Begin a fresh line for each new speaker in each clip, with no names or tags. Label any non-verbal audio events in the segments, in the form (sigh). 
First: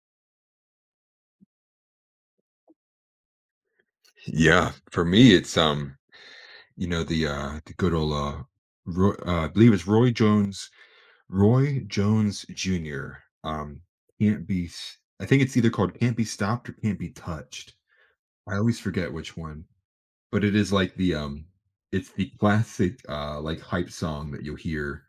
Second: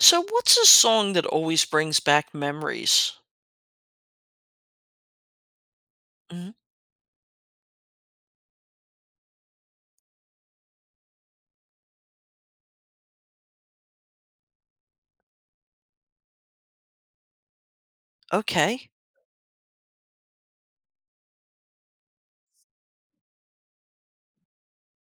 So what's a song that always brings back memories?
Yeah, for me, it's
Mhm.
the good old Roy, I believe it's Roy Jones, Roy Jones Jr. Um, can't be. S- I think it's either called "Can't Be Stopped" or "Can't Be Touched." I always
Okay.
forget which one, but it is like the it's the classic like hype song that you'll hear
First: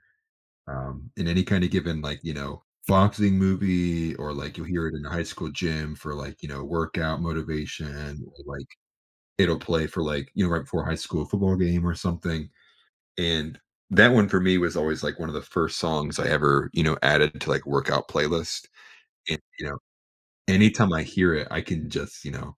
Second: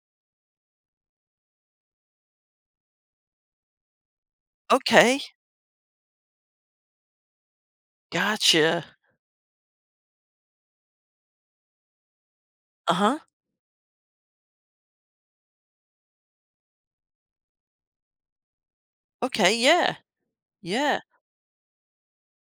in any kind of given, like, boxing movie, or like you'll hear it in a
Okay.
high school gym for like, workout motivation, or like
Gotcha.
it'll play for like, right before high school football game or something.
Uh-huh.
And that one for me was always like one of the first songs I ever, you know, added to like workout playlist. And
Okay,
you know,
yeah.
anytime
Yeah.
I hear it, I can just, you know,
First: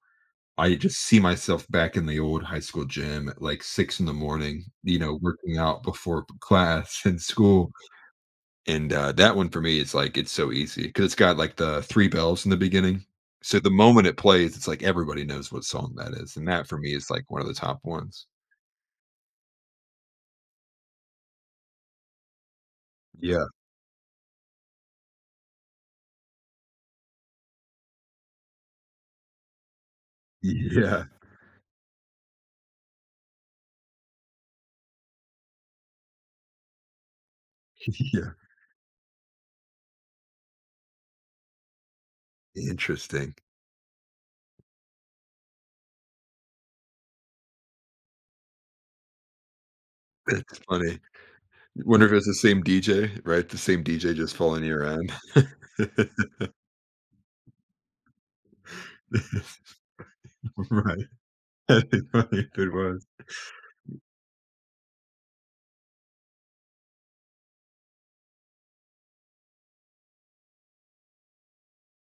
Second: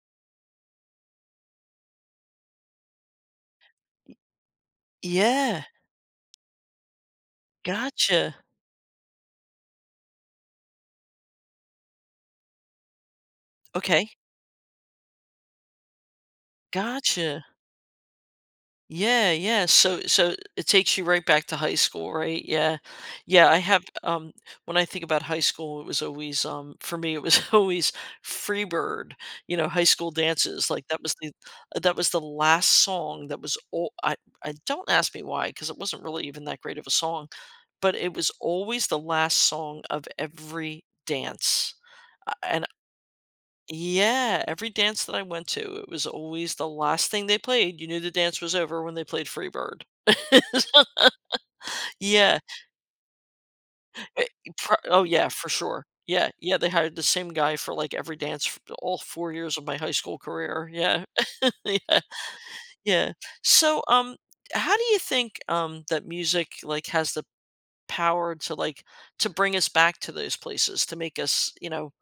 I just see myself back in the old high school gym at like six in the morning, you know, working
Yeah.
out before class (laughs) and school.
Gotcha.
And that one for me is like it's so easy because it's got like the three bells in the beginning, so the moment
Okay.
it plays, it's like everybody knows what song that is, and that for me is like one
Gotcha.
of the top ones.
Yeah, yeah. So it takes you right back to high school, right? Yeah.
Yeah.
Yeah, I have when I think about high school, it was always for me it was (laughs) always Freebird, you know, high school dances. Like
Yeah,
that was the last song that was all I. don't, ask me why, because it wasn't really even that great of a song, but
(laughs)
it was
yeah,
always the last song of every dance. And
interesting.
yeah, every dance that I went to, it was always the last thing they played. You knew the dance was over when they played Freebird.
That's
(laughs)
funny. Wonder if it's the
Yeah.
same DJ, right? The same DJ
eh,
just following
pro
you
oh,
around.
yeah,
(laughs)
for sure. Yeah, yeah, they hired the same guy for, like, every dance f all 4 years of my high school career. Yeah.
Right.
(laughs)
(laughs) That'd
Yeah,
be funny if it was.
yeah. So, how do you think, that music, like, has the power to, like, to bring us back to those places, to make us, you know,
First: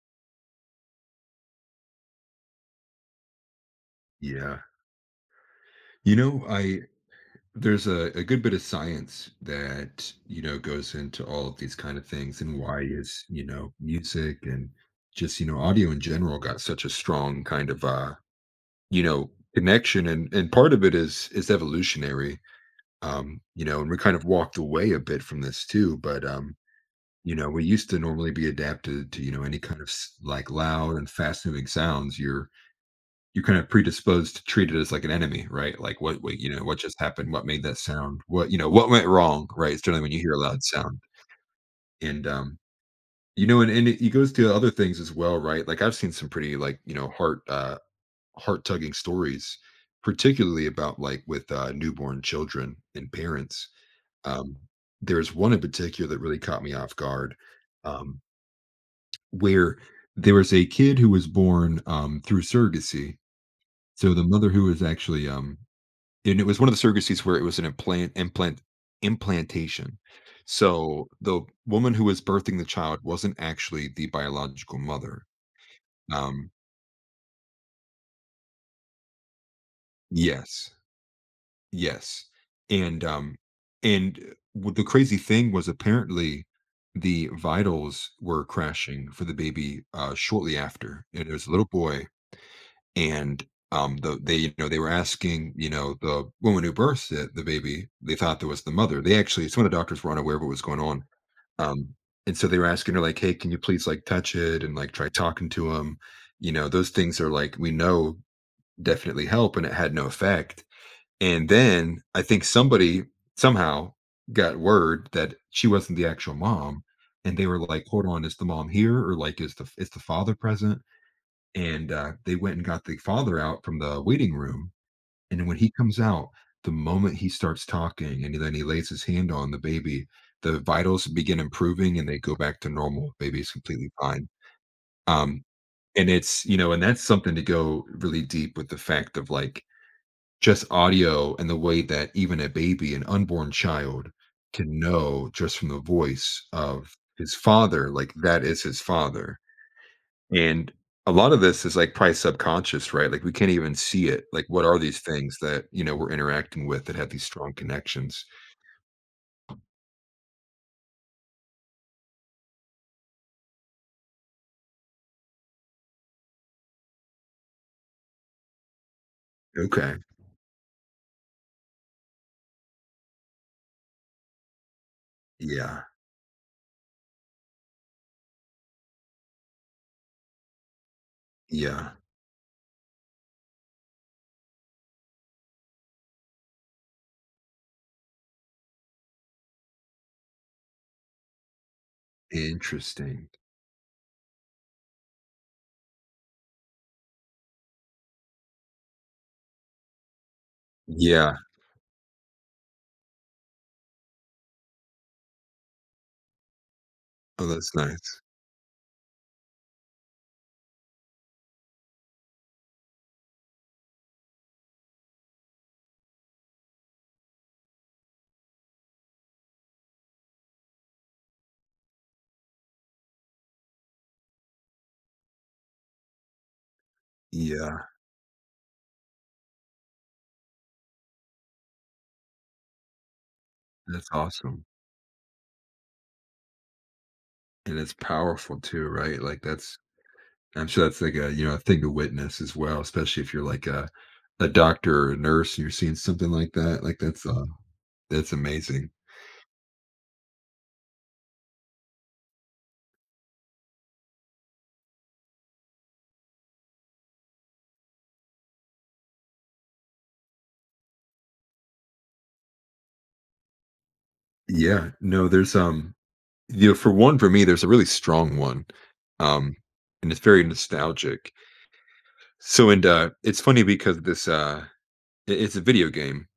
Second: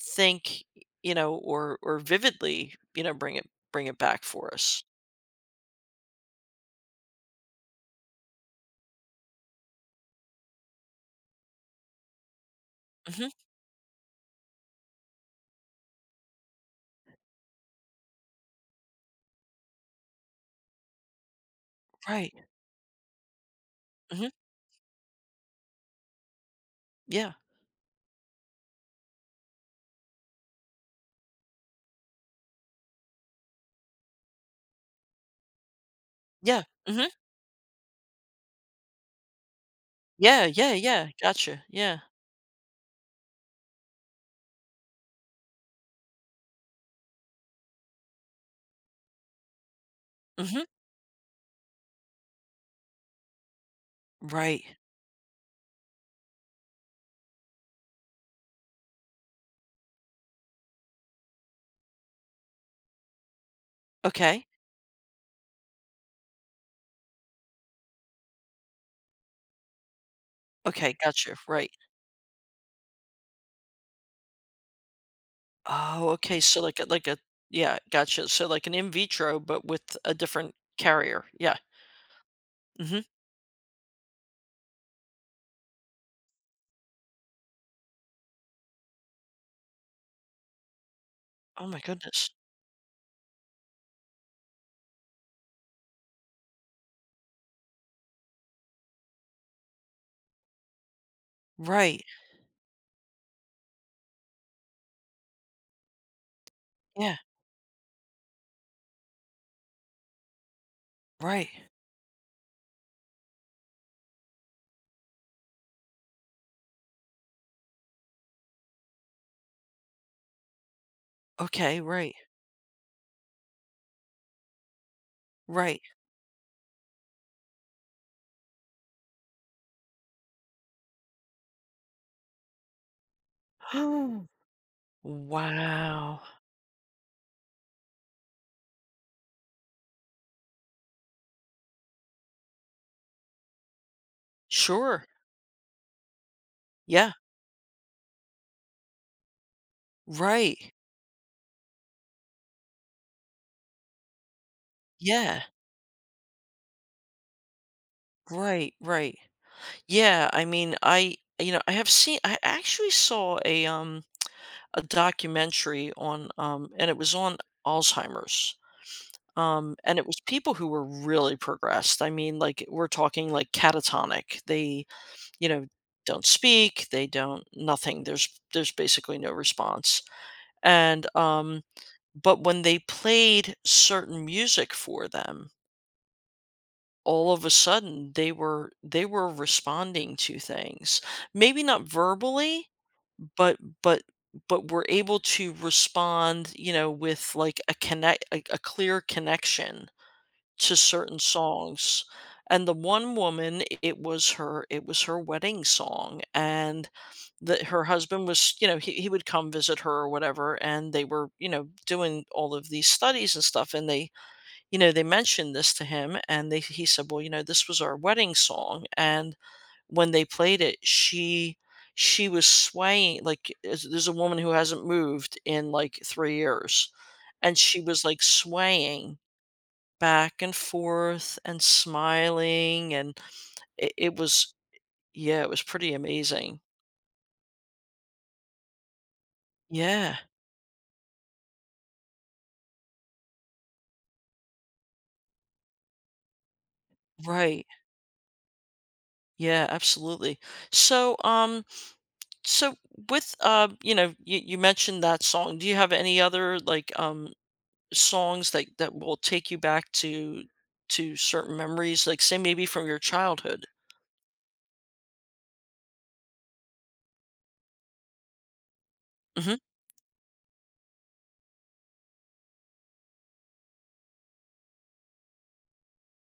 think, you know, or vividly, you know, bring it back for
Yeah.
us?
You know, I there's a good bit of science that, you know, goes into all of these kind of things, and why is, you know, music and just, you know, audio in general got such a strong kind of, you know, connection? And part of it is
Right.
evolutionary. You know, and we kind of
Mhm.
walked away a bit from this too, but,
Yeah.
you know, we used to normally be adapted to, you know, any kind of s like, loud and fast-moving sounds. You're kind of predisposed to treat it as like an enemy, right? Like, what, you
Yeah.
know, what just
Mhm.
happened? What made that sound? What, you know, what went wrong, right? It's generally when you hear a
Yeah,
loud
yeah,
sound.
yeah. Gotcha. Yeah.
And, you know, and it goes to other things as well, right? Like, I've seen some pretty, like, you know, heart, heart-tugging stories,
Mhm.
particularly about, like, with, newborn children and parents. Um,
Right.
there's one in particular that really caught me off guard, um, where there was a kid who was born, through surrogacy. So the
Okay.
mother who was actually, um, and it was one of the surrogacies where it was an implant implantation.
Okay,
So
gotcha.
the
Right.
woman who was birthing the child wasn't actually the biological mother.
Oh, okay.
Um,
So like a yeah, gotcha. So like an in vitro, but with a different
yes.
carrier. Yeah.
Yes,
Mhm.
and, um, and, w the crazy thing was apparently the vitals were crashing for the baby, shortly after, and it was a
Oh
little
my
boy,
goodness.
and, they, you know, they were asking, you know, the woman who birthed it the baby, they thought that was the mother. They actually, some of the doctors were unaware of what was going on, um,
Right.
and so they were asking her like, "Hey, can you please, like, touch it and, like, try talking to him?" You know, those
Yeah.
things are, like, we know definitely help, and it had no effect.
Right.
And then I think somebody somehow got word that she wasn't the actual mom, and they were like, "Hold on, is the mom here?" Or like, is the father present?"
Okay.
And,
Right.
they went and got the father out from the waiting room, and when he
Right.
comes out, the moment he starts talking and then he lays his hand on the baby, the vitals begin improving and they go back to normal. Baby is completely
Oh.
fine. Um, and
Wow.
it's, you know, and that's something to go really deep with, the fact of, like, just audio and the way that even a baby, an unborn child, can
Sure.
know just from the voice of
Yeah.
his father, like, that is his father, and
Right.
a lot of this is, like, probably subconscious, right? Like, we can't even see it, like, what are these things
Yeah.
that, you know, we're interacting with that have these strong connections?
Right. Right. Yeah. I mean, I you know, I have seen I actually saw a documentary on, and it was on Alzheimer's. And
Okay.
it was people who were really progressed. I mean, like we're talking like catatonic. They, you know,
Yeah,
don't speak. They don't nothing. There's basically no response. And
yeah,
but when they played certain music for them, all of a sudden they were, responding to things, maybe not verbally,
interesting.
but but we're able to respond, you know, with like a a clear connection to certain
Yeah.
songs. And the one woman, it was her wedding song, and
Oh,
that
that's
her
nice.
husband was, you know, he would come visit her or whatever and they were, you know, doing all of these studies and stuff and they, you know, they mentioned this to him and they he said, "Well, you know, this was our wedding song." And when they played it, she was swaying like there's a woman who hasn't moved in like 3 years, and she
Yeah,
was like swaying back and forth and smiling, and
that's
it was
awesome,
yeah, it was pretty amazing.
and it's powerful too, right? Like, that's
Yeah,
I'm sure that's like a, you know, a thing to witness as well, especially if you're like a doctor or a nurse and you're seeing something like that. Like
right.
that's amazing.
Yeah, absolutely. So, so with you know, you mentioned that song. Do you have any other like songs that that will take you back to certain memories, like, say, maybe from your childhood.
Yeah. No, there's you know, for one for me, there's a really strong one. Um
Mhm.
and it's very nostalgic. So, and it's funny because it's a video game,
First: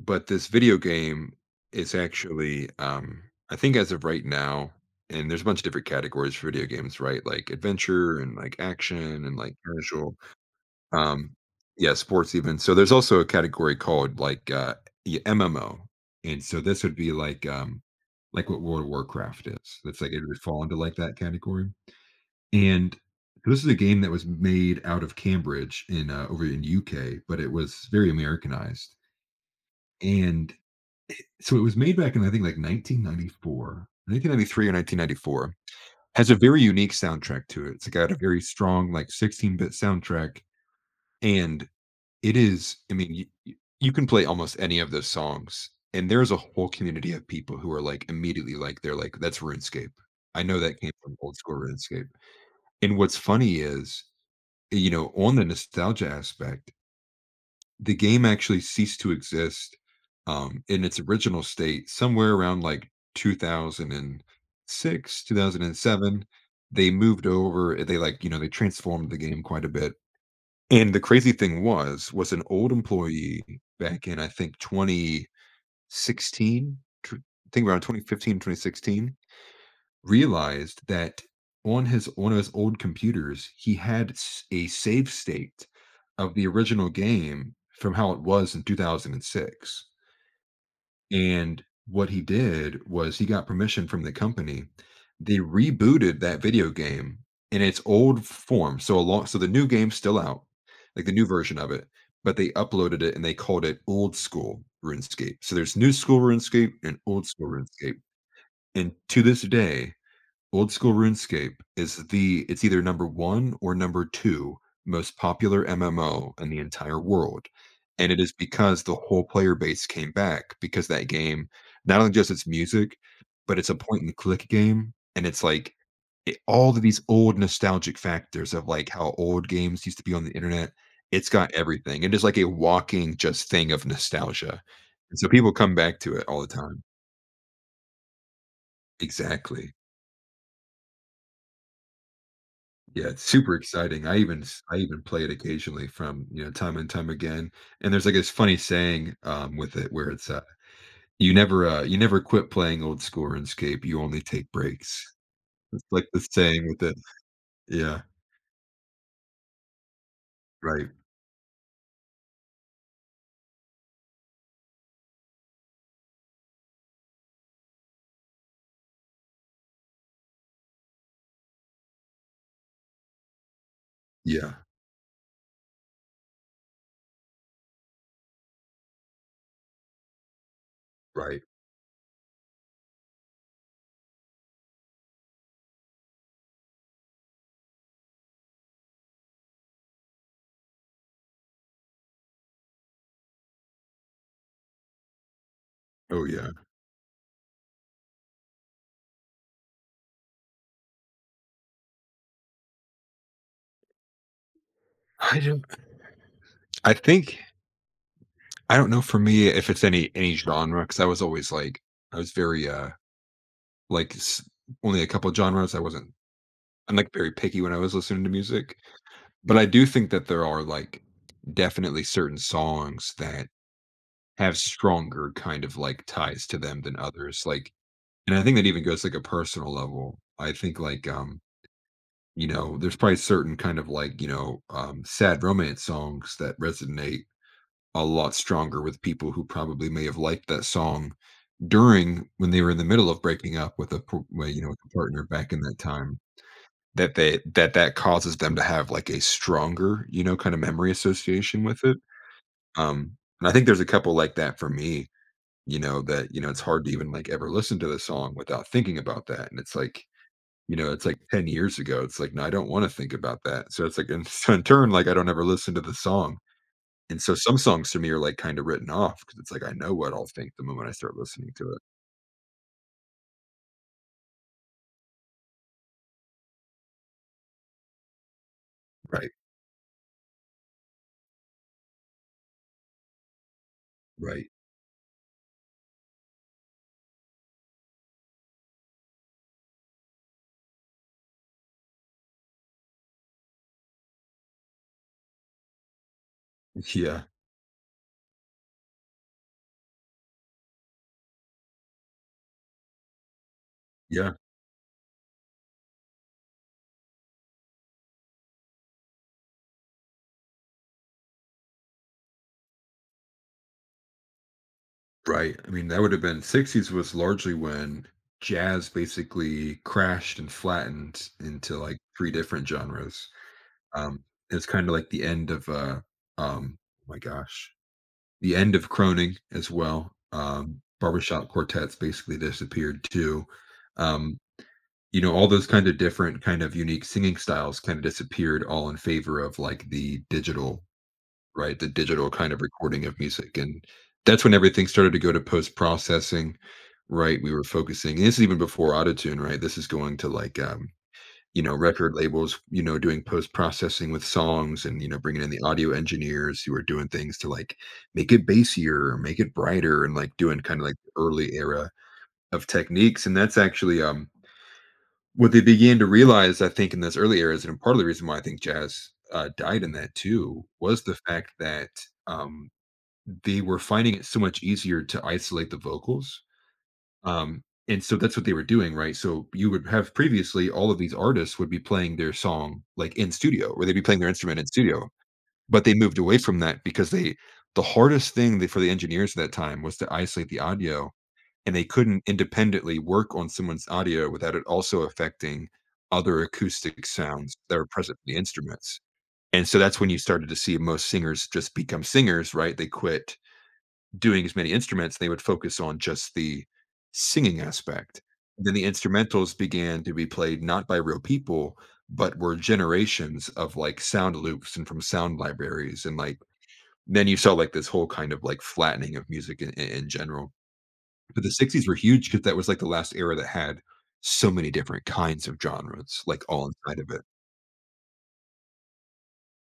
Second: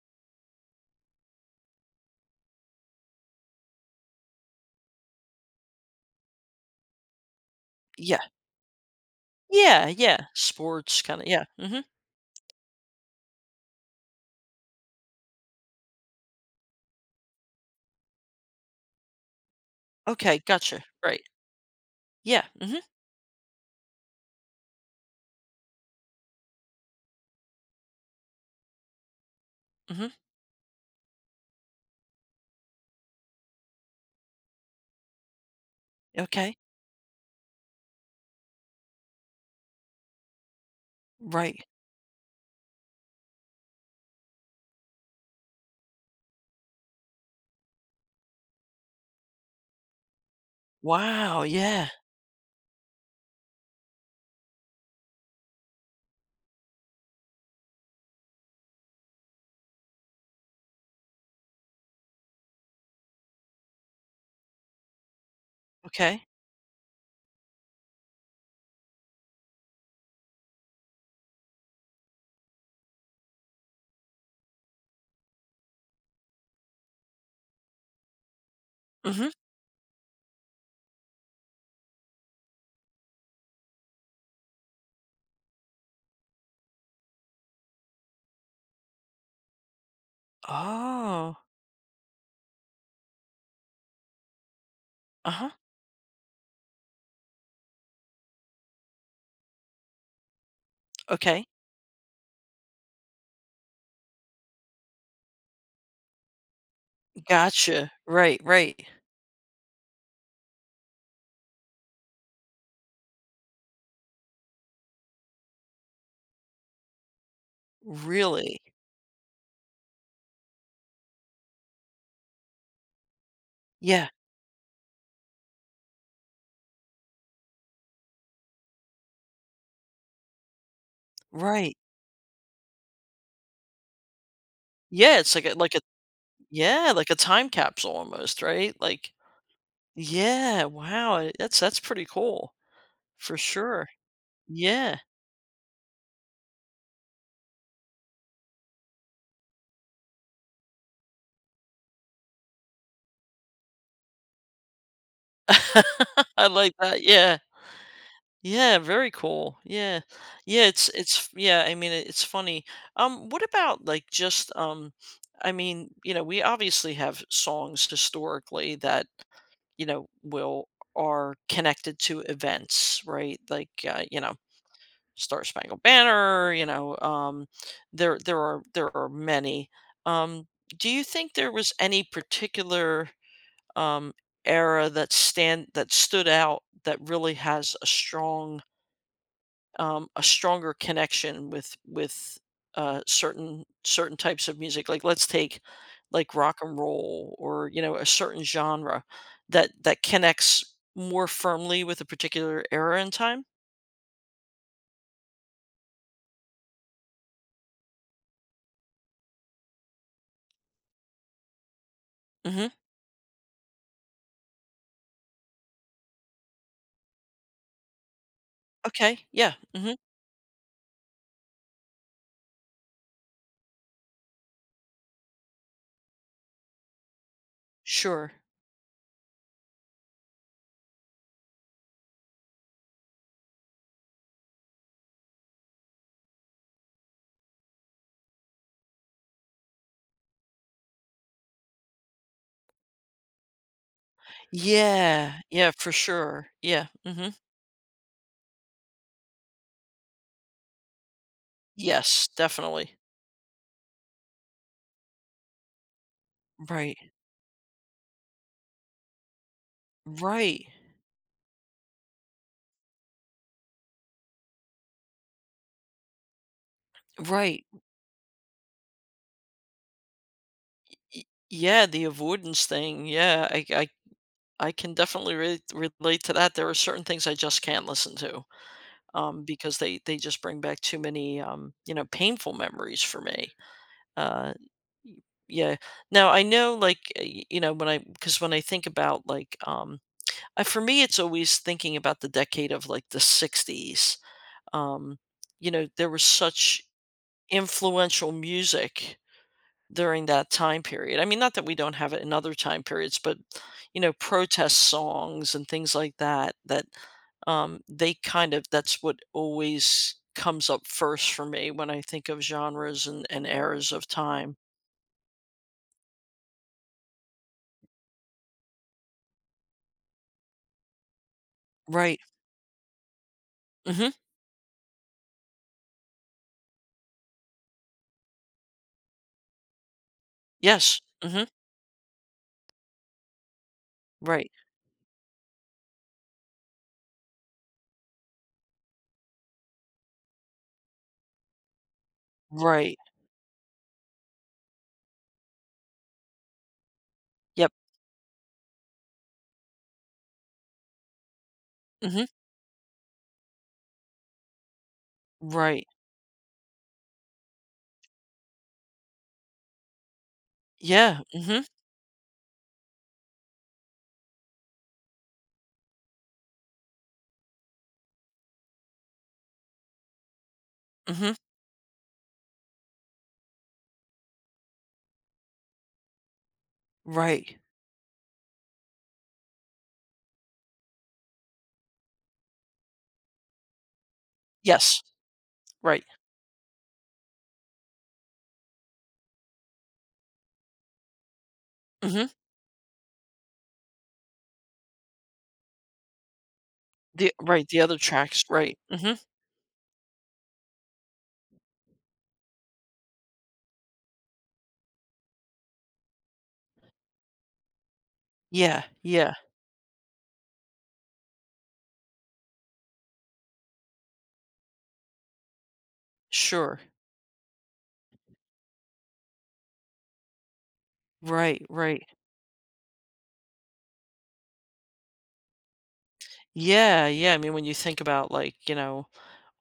but this video game is actually, I think as of right now, and there's a bunch of different categories for video games, right? Like adventure
Yeah.
and like action and like
Yeah,
casual.
yeah. Sports kinda
Um,
yeah, mhm.
yeah, sports even. So there's also a category called yeah, MMO. And so this would be like, like what World of Warcraft is. That's like it
Okay,
would fall into
gotcha,
like that
right.
category.
Yeah, mhm,
And this is a game that was made out of Cambridge in, over in UK, but it was very Americanized.
mhm.
And so it was made back in, I think, like 1994, 1993 or 1994. Has a
Okay.
very unique soundtrack to it. It's got a very strong like 16-bit soundtrack.
Right.
And it is. I mean, you can play almost any of those songs, and there's a whole community of people who are, like, immediately, like, they're like, "That's RuneScape. I know that came from old
Wow,
school
yeah,
RuneScape." And what's funny is, you know, on the nostalgia aspect, the game actually ceased to exist, in its original state somewhere around, like, 2006,
okay.
2007. They moved over, they, like, you know, they transformed the game quite a bit, and the crazy thing was an old employee back in, I think, 2016, tw I think around 2015, 2016,
Mhm.
realized that on his one of his old computers, he had s a save state of the original game from how it was in 2006.
Oh,
And what he did was he got permission from the company. They
uh-huh,
rebooted that video game in its old form. So a long so the new game's still out, like the new
okay.
version of it, but they uploaded it and they called it old school RuneScape. So there's new school RuneScape and old school
Gotcha.
RuneScape.
Right, right.
And to this day, Old School RuneScape is the it's either number 1 or number 2 most popular MMO in the entire world, and it is
Really?
because the whole player base came back because that game, not only just its music, but it's a point
Yeah,
and click game, and it's like, it all of these old nostalgic factors of, like, how old games used to be on the internet, it's got
right.
everything, it is like a walking just thing of nostalgia, and
Yeah,
so
it's like a
people come
like a
back to it all the time.
yeah, like a time capsule almost, right? Like
Exactly.
yeah, wow, that's pretty cool.
Yeah, it's
For
super
sure.
exciting. I
Yeah.
even play it occasionally from, you know, time and time again, and there's, like, this funny saying, with it where it's, you never quit playing old school RuneScape, you only take breaks." It's like the
(laughs) I
saying
like
with it.
that, yeah.
Yeah,
Yeah, very cool. Yeah. Yeah,
right.
it's yeah, I mean, it's funny. What about, like, just, I mean, you know, we obviously have songs historically that, you know, will are connected to events, right? Like, you know,
Yeah,
Star Spangled Banner, you know, there are there are many. Um, do you think
right.
there was any particular um, era that stand that stood out that really has a strong a stronger connection with certain types of music. Like let's take
Oh,
like
yeah.
rock and roll or you know a certain genre that that connects more firmly with a particular era in time.
I don't I think I don't know for me if it's any genre because I was always, like, I was very,
Hmm.
like, s only a couple genres. I wasn't I'm, like, very picky when I was listening to music.
Okay. Yeah.
But I do
Hmm.
think that there are, like, definitely certain songs that have stronger kind of, like, ties to them than others, like,
Sure.
and I think that even goes, like, a personal level. I think, like, you know, there's probably certain kind of, like, you know, sad romance songs that resonate a lot stronger with people who probably may have liked that song during when they were in the middle of breaking up with a p well, you know, with a partner
Yeah.
back in
Yeah.
that
For
time,
sure. Yeah.
that
Hmm.
they that that causes them to have, like, a stronger, you know, kind of memory association with it.
Yes. Definitely.
Um, and I think there's a couple like that for me, you know, that, you know, it's hard to
Right.
even like ever listen to the song without thinking about that. And it's like,
Right.
you know, it's like 10 years ago. It's like, no, I don't want to think about that. So it's like, and (laughs) so in turn, like I don't ever listen to the song. And so some
Right.
songs to me are like kind of written off because it's like, I know what I'll think the moment I start listening to it.
Yeah, the avoidance thing. Yeah, I can definitely relate to that. There are certain things I just can't listen to
Right.
because they just bring back too many, you know, painful memories for me.
Right.
Uh, y- yeah. Now I know, like, you know, because when I think about, like, for me, it's always thinking about the decade of like the '60s. Um, you know, there was such
Yeah.
influential music during that time period. I mean, not that we don't have it in other time periods, but you know,
Yeah.
protest songs and things like that. That they kind of that's what always comes up first for me when I think of genres and, eras of time.
Right. I mean, that would have been '60s was largely when jazz basically crashed and flattened into like
Right.
three different genres.
Mm-hmm.
Um, it's kind of like the end of, um oh my gosh, the end of Croning as well.
Yes. Mm-hmm.
Barbershop quartets basically disappeared too. Um,
Right.
you know, all those kind of different, kind of unique singing styles kind of disappeared all in favor of like the digital, right? The digital kind of
Right.
recording of music. And that's when everything started to go to post processing, right? We were
Yep.
focusing, and this is even before autotune, right? This is going to like, you know, record
Mm-hmm.
labels, you know, doing post processing with songs and, you know, bringing in the
Right.
audio engineers who are doing things to like make it bassier or make it brighter and like doing kind of like the
Yeah.
early
Mm-hmm.
era of techniques. And that's actually, what they began to realize, I think, in those early eras, and part of the reason why I think jazz, died in that too, was the
Mm-hmm.
fact that, um, they were finding it so much easier to isolate the vocals,
Right.
um, and so that's what they were doing, right? So you would have previously all of these artists would be playing their song like in studio, or they'd be playing their instrument in
Yes.
studio. But they
Right.
moved away from that because the hardest thing for the engineers at that time was to isolate the audio, and they couldn't
Mm-hmm.
independently work on someone's audio without it also affecting other acoustic
The
sounds
right.
that
The
are
other
present in the
tracks. Right.
instruments.
Mm-hmm.
And so that's when you started to see most singers just become singers, right? They quit doing as many instruments, they would focus on just the singing aspect. Then
Yeah.
the
Yeah.
instrumentals began to be played not by real people, but were generations of like sound loops and from sound libraries. And like,
Sure.
then you saw like this whole kind of like flattening of music in general. But the
Right.
'60s were
Right.
huge because that was like the last era that had so many different kinds of genres, like all inside
Yeah,
of it.
yeah. I mean, when you think about like, you know,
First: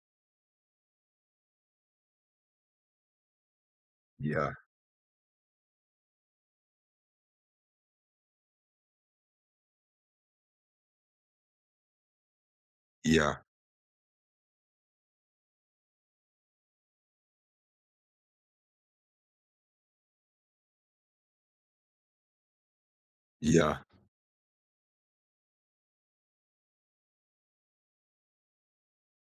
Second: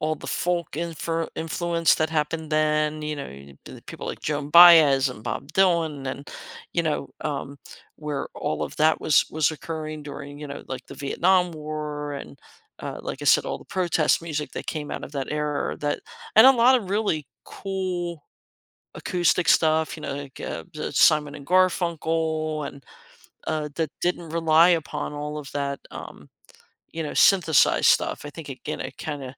all the folk influence that happened then, you know, the people like Joan
Yeah.
Baez and Bob Dylan and, you know, where all of that was occurring during, you know, like the Vietnam War and like I
Yeah.
said, all the protest music that came out of that era that and a lot of really cool acoustic stuff, you know, like the Simon and Garfunkel and
Yeah.
that didn't rely upon all of that you know, synthesize stuff. I think again, it kind of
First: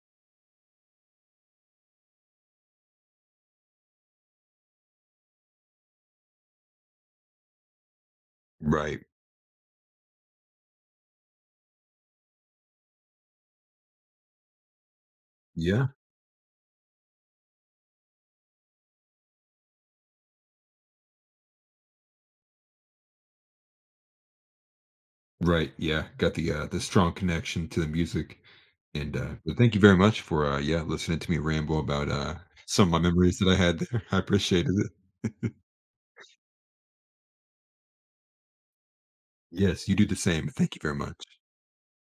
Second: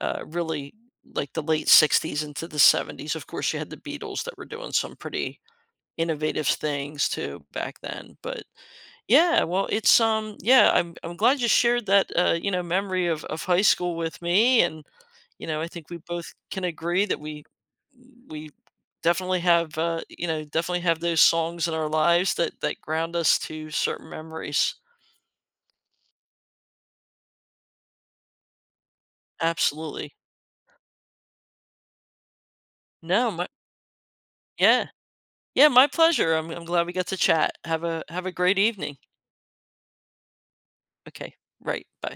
really like the late '60s into the '70s. Of course, you had the Beatles that were doing some pretty innovative things too back then. But
Right.
yeah, well, it's yeah, I'm glad you shared that you know memory of high school with me, and you know, I
Yeah.
think we both can agree that we definitely have you know definitely have those songs in our lives that that ground us to certain memories.
Right, yeah, got the strong connection to the music, and, but thank you very
Absolutely.
much for, yeah, listening to me ramble about, some of my
No,
memories
my,
that I had there. (laughs) I appreciated
yeah.
it. (laughs)
Yeah, my pleasure. I'm glad we got to chat. Have a great evening.
Yes, you do the same. Thank you very much.
Okay. Right. Bye.